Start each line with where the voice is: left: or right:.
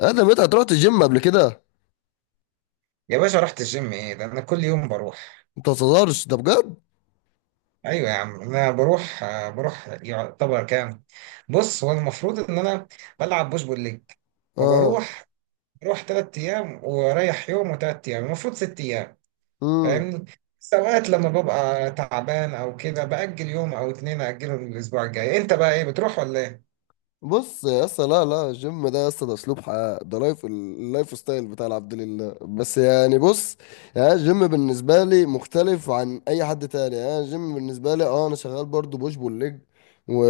left: ادم، انت هتروح الجيم قبل كده؟
right: يا باشا، رحت الجيم؟ ايه ده، انا كل يوم بروح.
left: انت ما تهزرش، ده بجد.
right: ايوه يا عم، انا بروح يعتبر كام؟ بص، هو المفروض ان انا بلعب بوش بول ليج،
left: اه.
right: فبروح تلات ايام واريح يوم وتلات ايام، المفروض ست ايام.
left: امم.
right: فاهمني؟ بس اوقات لما ببقى تعبان او كده، باجل يوم او اتنين، اجله للاسبوع الجاي. انت بقى، ايه بتروح ولا ايه؟
left: بص يا اسطى، لا لا، الجيم ده يا اسطى ده اسلوب حياه، ده اللايف ستايل بتاع العبد لله، بس يعني بص. يعني الجيم بالنسبه لي مختلف عن اي حد تاني، يعني الجيم بالنسبه لي اه انا شغال برضو بوش بول ليج و...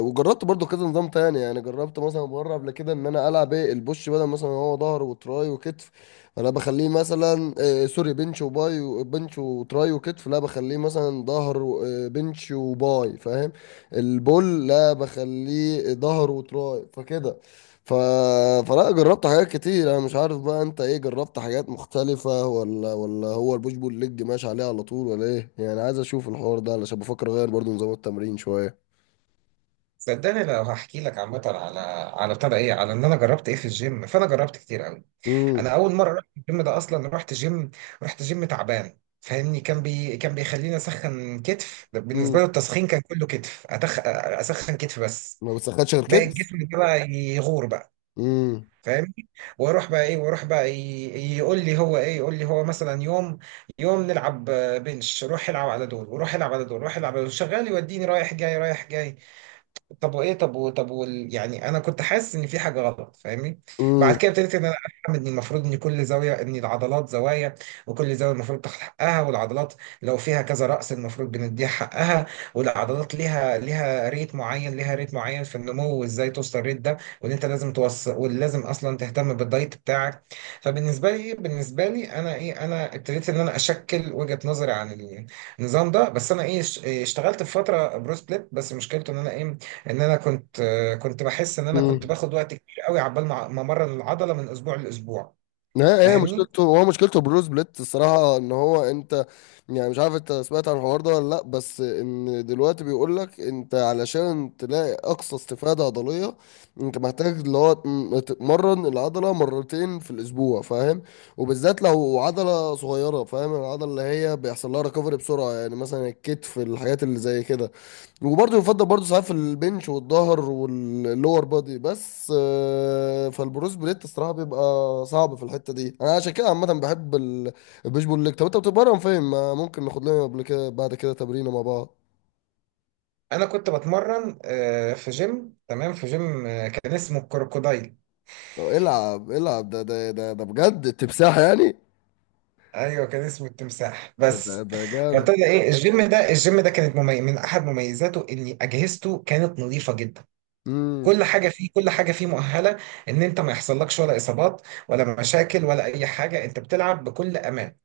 left: وجربت برضو كذا نظام تاني، يعني جربت مثلا مره قبل كده ان انا العب ايه البوش، بدل مثلا هو ظهر وتراي وكتف. انا بخليه مثلا آه سوري بنش وباي بنش وتراي وكتف، لا بخليه مثلا ظهر بنش وباي، فاهم؟ البول لا بخليه ظهر وتراي، فكده. ف... فلا جربت حاجات كتير، انا مش عارف بقى انت ايه جربت حاجات مختلفة، ولا هو البوش بول ليج ماشي عليه على طول ولا ايه؟ يعني عايز اشوف الحوار ده علشان بفكر اغير برضو نظام التمرين شوية.
right: صدقني، لو هحكي لك عامه على على بتاع ده ايه على ان انا جربت ايه في الجيم، فانا جربت كتير قوي.
left: امم.
right: انا اول مره رحت الجيم ده اصلا، رحت جيم تعبان. فاهمني؟ كان بيخليني اسخن كتف. ده بالنسبه
left: امم.
right: له، التسخين كان كله كتف. اسخن كتف بس.
left: ما بتسخنش غير
right: باقي
left: كده؟
right: الجسم ده بقى يغور بقى.
left: امم.
right: فاهمني؟ واروح بقى يقول لي هو مثلا يوم نلعب بنش. روح العب على دول، وروح العب على دول، روح العب على دول، شغال يوديني رايح جاي رايح جاي. طب وايه طب و... طب وال... يعني انا كنت حاسس ان في حاجه غلط. فاهمني؟ بعد كده ابتديت ان انا افهم ان المفروض ان كل زاويه، ان العضلات زوايا، وكل زاويه المفروض تاخد حقها. والعضلات لو فيها كذا رأس، المفروض بنديها حقها. والعضلات ليها ريت معين في النمو، وازاي توصل الريت ده، وان انت لازم توصل، ولازم اصلا تهتم بالدايت بتاعك. فبالنسبه لي انا ابتديت ان انا اشكل وجهه نظري عن النظام ده. بس انا اشتغلت في فتره برو سبليت، بس مشكلته ان انا ايه، ان انا كنت بحس ان انا كنت
left: امم.
right: باخد وقت كبير قوي عبال ما امرن العضله من اسبوع لاسبوع.
left: لا، هي
right: فاهمني؟
left: مشكلته هو مشكلته بروس بليت الصراحة، ان هو انت يعني مش عارف انت سمعت عن الحوار ده ولا لا، بس ان دلوقتي بيقول لك انت علشان تلاقي اقصى استفادة عضلية، انت محتاج اللي هو تتمرن العضلة 2 في الاسبوع، فاهم؟ وبالذات لو عضلة صغيرة، فاهم؟ العضلة اللي هي بيحصل لها ريكفري بسرعة، يعني مثلا الكتف، الحاجات اللي زي كده. وبرضه يفضل برضه ساعات في البنش والظهر واللور بادي، بس آه، فالبروس بليت الصراحه بيبقى صعب في الحته دي. انا عشان كده عامه بحب البوش بول ليج. طب انت بتتمرن فين؟ ما ممكن ناخد لنا قبل كده بعد كده تمرينه مع بعض.
right: انا كنت بتمرن في جيم، تمام، في جيم كان اسمه الكروكودايل.
left: أو العب العب ده بجد تمساح يعني.
right: ايوه، كان اسمه التمساح
left: ده
right: بس.
left: ده جامد.
right: فابتدى ايه الجيم ده كانت من احد مميزاته ان اجهزته كانت نظيفه جدا.
left: امم.
right: كل حاجه فيه مؤهله ان انت ما يحصلكش ولا اصابات، ولا مشاكل، ولا اي حاجه، انت بتلعب بكل امان.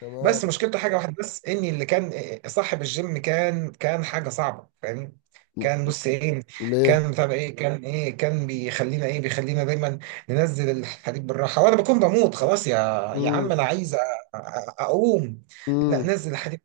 left: تمام.
right: بس مشكلته حاجه واحده بس، اني اللي كان صاحب الجيم، كان حاجه صعبه. فاهمني؟ كان بص ايه
left: ليه؟
right: كان بيخلينا دايما ننزل الحديد بالراحه. وانا بكون بموت خلاص، يا عم
left: امم.
right: انا عايز اقوم. لا،
left: امم.
right: نزل الحديد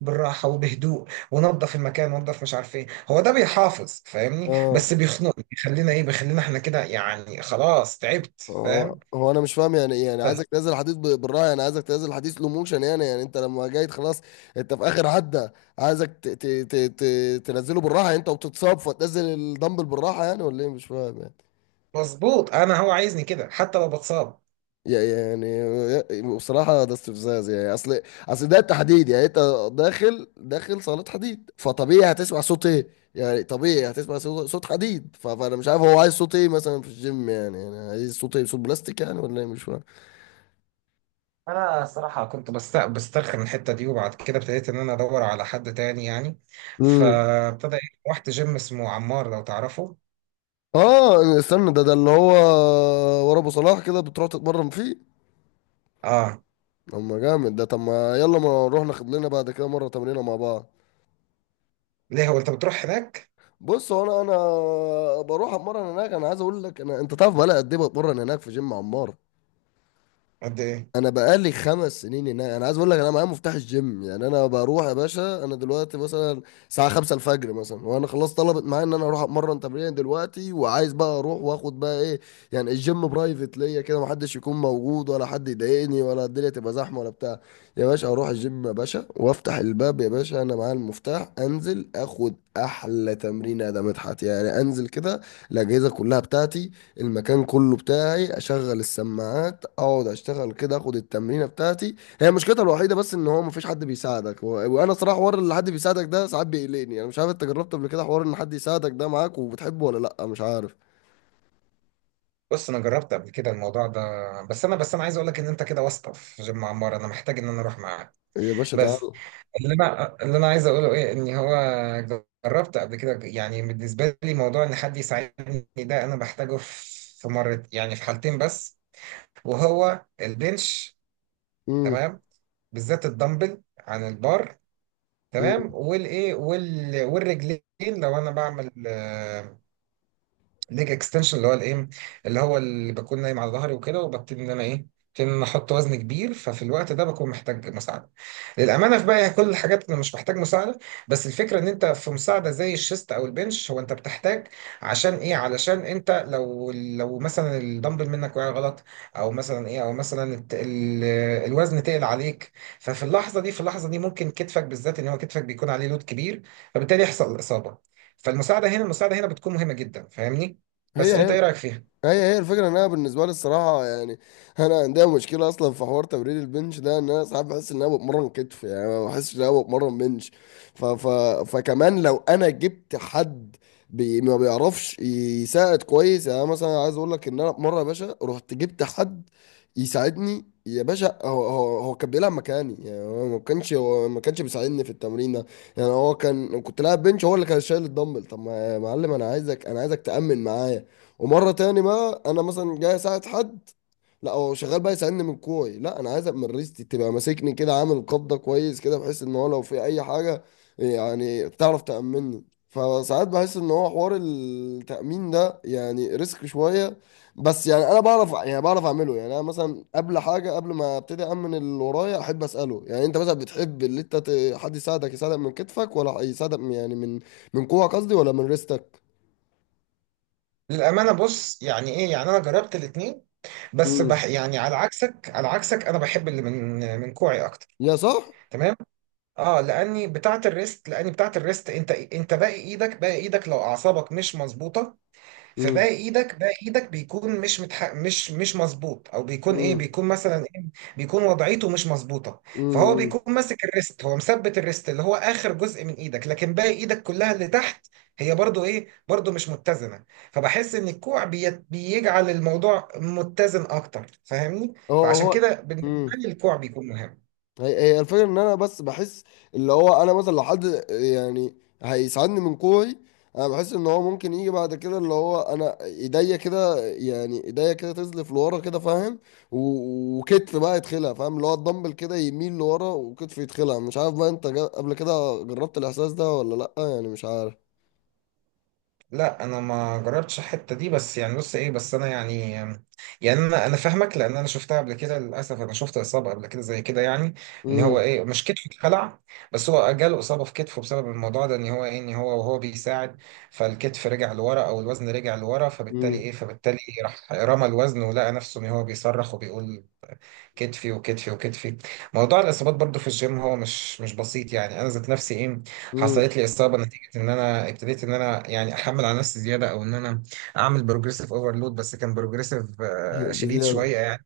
right: بالراحه وبهدوء، ونظف المكان، ونظف مش عارف ايه. هو ده بيحافظ فاهمني،
left: اه.
right: بس بيخنق. بيخلينا احنا كده، يعني خلاص تعبت،
left: هو
right: فاهم؟
left: هو انا مش فاهم يعني، يعني
right: بس
left: عايزك تنزل حديث بالراحه؟ يعني عايزك تنزل حديث لو موشن، يعني يعني انت لما جاي خلاص انت في اخر عده، عايزك ت ت ت ت تنزله بالراحه يعني، انت وبتتصاب فتنزل الدمبل بالراحه يعني، ولا ايه؟ مش فاهم يعني.
right: مظبوط، انا هو عايزني كده حتى لو بتصاب.
left: يا- يعني بصراحه ده استفزاز يعني، اصل ده تحديد، يعني انت داخل صاله حديد، فطبيعي هتسمع صوت ايه؟ يعني طبيعي هتسمع صوت صوت حديد، فانا مش عارف هو عايز صوت ايه مثلا في الجيم يعني، يعني عايز صوت ايه؟ صوت بلاستيك يعني، ولا ايه؟ مش فاهم.
right: انا الصراحه كنت بسترخي من الحته دي، وبعد كده ابتديت ان انا ادور على حد تاني يعني.
left: امم.
right: فابتدى إيه، رحت جيم اسمه عمار، لو تعرفه.
left: اه استنى، ده ده اللي هو ورا ابو صلاح كده بتروح تتمرن فيه؟
right: اه.
left: اما جامد ده، طب ما يلا ما نروح ناخد لنا بعد كده مره تمرينه مع بعض.
right: ليه، هو انت بتروح هناك؟
left: بص هو انا بروح اتمرن هناك، انا عايز اقول لك انا، انت تعرف بقى قد ايه بتمرن هناك في جيم عمار؟
right: قد ايه؟
left: انا بقالي 5 سنين هناك، انا عايز اقول لك انا معايا مفتاح الجيم يعني، انا بروح يا باشا، انا دلوقتي مثلا الساعه 5 الفجر مثلا وانا خلاص طلبت معايا ان انا اروح اتمرن تمرين دلوقتي، وعايز بقى اروح واخد بقى ايه، يعني الجيم برايفت ليا كده، محدش يكون موجود ولا حد يضايقني ولا الدنيا تبقى زحمه ولا بتاع. يا باشا اروح الجيم يا باشا وافتح الباب يا باشا، انا معايا المفتاح، انزل اخد احلى تمرين يا ده مدحت يعني، انزل كده الاجهزه كلها بتاعتي، المكان كله بتاعي، اشغل السماعات، اقعد اشتغل كده، اخد التمرينه بتاعتي. هي مشكلتها الوحيده بس ان هو مفيش حد بيساعدك وانا صراحه حوار اللي حد بيساعدك ده ساعات بيقلقني. انا مش عارف انت جربت قبل كده حوار ان حد يساعدك ده معاك وبتحبه ولا لا؟ مش عارف.
right: بص انا جربت قبل كده الموضوع ده، بس انا عايز اقول لك ان انت كده واسطه في جيم عمار، انا محتاج ان انا اروح معاك.
left: يا باشا
right: بس
left: تعال.
right: اللي انا عايز اقوله ايه، ان هو جربت قبل كده، يعني بالنسبه لي موضوع ان حد يساعدني ده، انا بحتاجه في مرة، يعني في حالتين بس، وهو البنش،
left: امم.
right: تمام، بالذات الدمبل عن البار، تمام،
left: أمم.
right: والرجلين. لو انا بعمل ليج اكستنشن، اللي هو اللي بكون نايم على ظهري وكده، وببتدي ان انا احط وزن كبير، ففي الوقت ده بكون محتاج مساعده. للامانه في باقي كل الحاجات انا مش محتاج مساعده. بس الفكره ان انت في مساعده زي الشيست او البنش هو انت بتحتاج، عشان ايه علشان انت لو مثلا الدمبل منك وقع غلط، او مثلا الوزن تقل عليك. ففي اللحظه دي ممكن كتفك بالذات، ان هو كتفك بيكون عليه لود كبير، فبالتالي يحصل اصابه. فالمساعده هنا بتكون مهمه جدا. فاهمني؟
left: هي
right: بس انت
left: هي
right: ايه رايك فيها؟
left: هي هي الفكرة ان انا بالنسبة لي الصراحة يعني انا عندي مشكلة اصلا في حوار تمرين البنش ده، ان انا ساعات بحس ان انا بتمرن كتف يعني، ما بحسش ان انا بتمرن بنش. ف ف فكمان لو انا جبت حد بي ما بيعرفش يساعد كويس يعني، أنا مثلا عايز اقول لك ان انا مرة يا باشا رحت جبت حد يساعدني يا باشا، هو كان بيلعب مكاني يعني، هو ما كانش بيساعدني في التمرين ده يعني، هو كان كنت لاعب بنش هو اللي كان شايل الدمبل. طب ما يا معلم انا عايزك تأمن معايا، ومره تاني بقى انا مثلا جاي اساعد حد، لا هو شغال بقى يساعدني من كوعي. لا انا عايزك من ريستي تبقى ماسكني كده، عامل قبضه كويس كده، بحيث ان هو لو في اي حاجه يعني تعرف تامني. فساعات بحس ان هو حوار التامين ده يعني ريسك شويه. بس يعني انا بعرف، يعني بعرف اعمله يعني. انا مثلا قبل حاجه قبل ما ابتدي امن اللي ورايا احب اساله يعني، انت مثلا بتحب اللي انت حد يساعدك، يساعدك من كتفك ولا يساعدك يعني من كوعك قصدي، ولا من ريستك؟
right: للامانه بص، يعني ايه يعني انا جربت الاثنين، بس
left: امم.
right: يعني، على عكسك، انا بحب اللي من كوعي اكتر.
left: يا صح.
right: تمام. اه، لاني بتاعه الريست، انت باقي ايدك لو اعصابك مش مظبوطه،
left: امم.
right: فباقي ايدك بيكون مش متح... مش مش مظبوط، او بيكون ايه
left: امم.
right: بيكون مثلا ايه بيكون وضعيته مش مظبوطه. فهو
left: امم.
right: بيكون ماسك الريست، هو مثبت الريست، اللي هو اخر جزء من ايدك، لكن باقي ايدك كلها اللي تحت هي برضو مش متزنه. فبحس ان الكوع بيجعل الموضوع متزن اكتر. فاهمني؟
left: هو
right: فعشان
left: هو
right: كده بالنسبه
left: امم.
right: لي الكوع بيكون مهم.
left: هي هي الفكره ان انا بس بحس اللي هو، انا مثلا لو حد يعني هيساعدني من كوعي، انا بحس ان هو ممكن يجي بعد كده اللي هو انا ايديا كده، يعني ايديا كده تزلف لورا كده، فاهم؟ وكتف بقى يدخلها، فاهم؟ اللي هو الدمبل كده يميل لورا وكتف يدخلها. مش عارف بقى انت قبل كده جربت الاحساس ده ولا لا يعني؟ مش عارف.
right: لا انا ما جربتش الحته دي، بس يعني بص ايه بس انا يعني، يعني انا فاهمك، لان انا شفتها قبل كده. للاسف انا شفت اصابه قبل كده زي كده يعني، ان هو
left: امم.
right: ايه مش كتفه اتخلع، بس هو جاله اصابه في كتفه بسبب الموضوع ده، ان هو وهو بيساعد، فالكتف رجع لورا، او الوزن رجع لورا، فبالتالي
left: امم.
right: ايه فبالتالي راح رمى الوزن، ولقى نفسه ان هو بيصرخ وبيقول كتفي وكتفي وكتفي. موضوع الاصابات برضو في الجيم هو مش بسيط. يعني انا ذات نفسي
left: امم.
right: حصلت لي اصابه، نتيجه ان انا ابتديت ان انا يعني احمل على نفسي زياده، او ان انا اعمل بروجريسيف اوفرلود. بس كان بروجريسيف شديد
left: بزياده.
right: شويه يعني.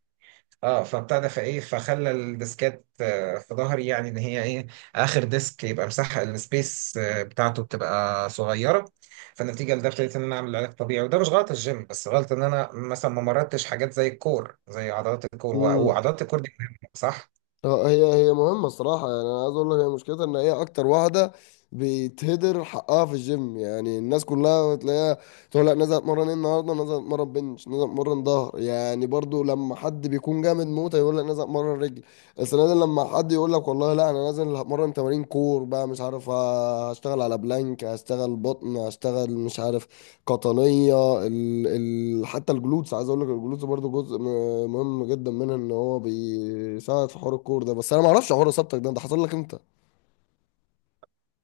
right: اه، فابتدى فايه فخلى الديسكات في ظهري، يعني ان هي ايه، اخر ديسك يبقى مساحه السبيس بتاعته بتبقى صغيره. فنتيجه لده ابتديت ان انا اعمل علاج طبيعي، وده مش غلط الجيم، بس غلط ان انا مثلا ما مردتش حاجات زي الكور، زي عضلات الكور، وعضلات الكور دي مهمة، صح؟
left: اه، هي هي مهمة الصراحة يعني، أنا عايز أقول لك هي مشكلتها إن هي أكتر واحدة بيتهدر حقها في الجيم يعني، الناس كلها بتلاقيها تقول لك نزل اتمرن ايه النهاردة، نزل اتمرن بنش، نزل اتمرن ظهر، يعني برضو لما حد بيكون جامد موت يقول لك نزل اتمرن رجل. السنة دي لما حد يقول لك والله لا أنا نازل هتمرن تمارين كور بقى، مش عارف آه، هشتغل على بلانك، هشتغل بطن، هشتغل مش عارف قطنية، حتى الجلوتس، عايز اقول لك الجلوتس برضو جزء مهم جدا منها، ان هو بيساعد في حوار الكور ده. بس انا ما اعرفش حوار اصابتك ده حصل لك انت؟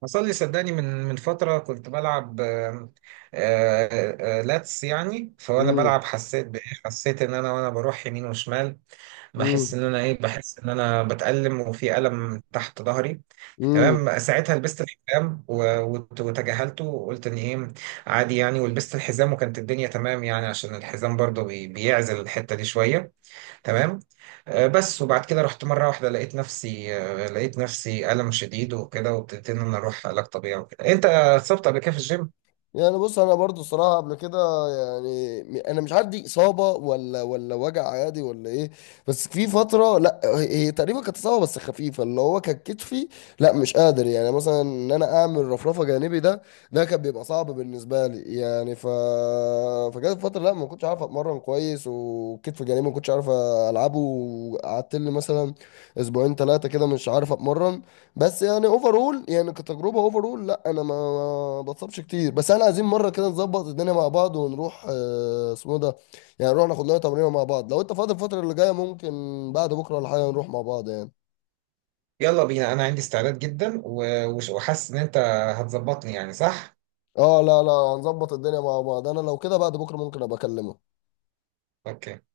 right: حصل لي صدقني من فتره، كنت بلعب لاتس يعني، فوانا
left: امم.
right: بلعب حسيت ان انا وانا بروح يمين وشمال، بحس
left: امم.
right: ان انا ايه بحس ان انا بتألم، وفي ألم تحت ظهري.
left: امم.
right: تمام، ساعتها لبست الحزام، وتجاهلته، وقلت ان عادي يعني، ولبست الحزام، وكانت الدنيا تمام يعني، عشان الحزام برضه بيعزل الحتة دي شوية. تمام. بس وبعد كده رحت مرة واحدة، لقيت نفسي ألم شديد وكده، وابتديت ان انا اروح علاج طبيعي وكده. انت اتصبت قبل كده في الجيم؟
left: يعني بص انا برضو الصراحه قبل كده يعني، انا مش عارف دي اصابه ولا وجع عادي ولا ايه، بس في فتره، لا هي هي تقريبا كانت اصابه بس خفيفه، اللي هو كان كتفي لا مش قادر، يعني مثلا ان انا اعمل رفرفه جانبي ده، ده كان بيبقى صعب بالنسبه لي يعني. فجت فتره لا ما كنتش عارف اتمرن كويس، وكتف جانبي ما كنتش عارف العبه، وقعدت لي مثلا 2 3 كده مش عارف اتمرن. بس يعني اوفرول يعني كتجربه اوفرول، لا انا ما ما بتصابش كتير. بس احنا عايزين مره كده نظبط الدنيا مع بعض، ونروح آه، اسمه إيه ده، يعني نروح ناخد لنا تمرين مع بعض لو انت فاضي الفتره اللي جايه. ممكن بعد بكره ولا حاجه نروح مع بعض يعني.
right: يلا بينا، انا عندي استعداد جدا، وحاسس ان انت هتظبطني، يعني صح؟
left: اه لا لا هنظبط الدنيا مع بعض، انا لو كده بعد بكره ممكن ابقى اكلمك.
right: اوكي.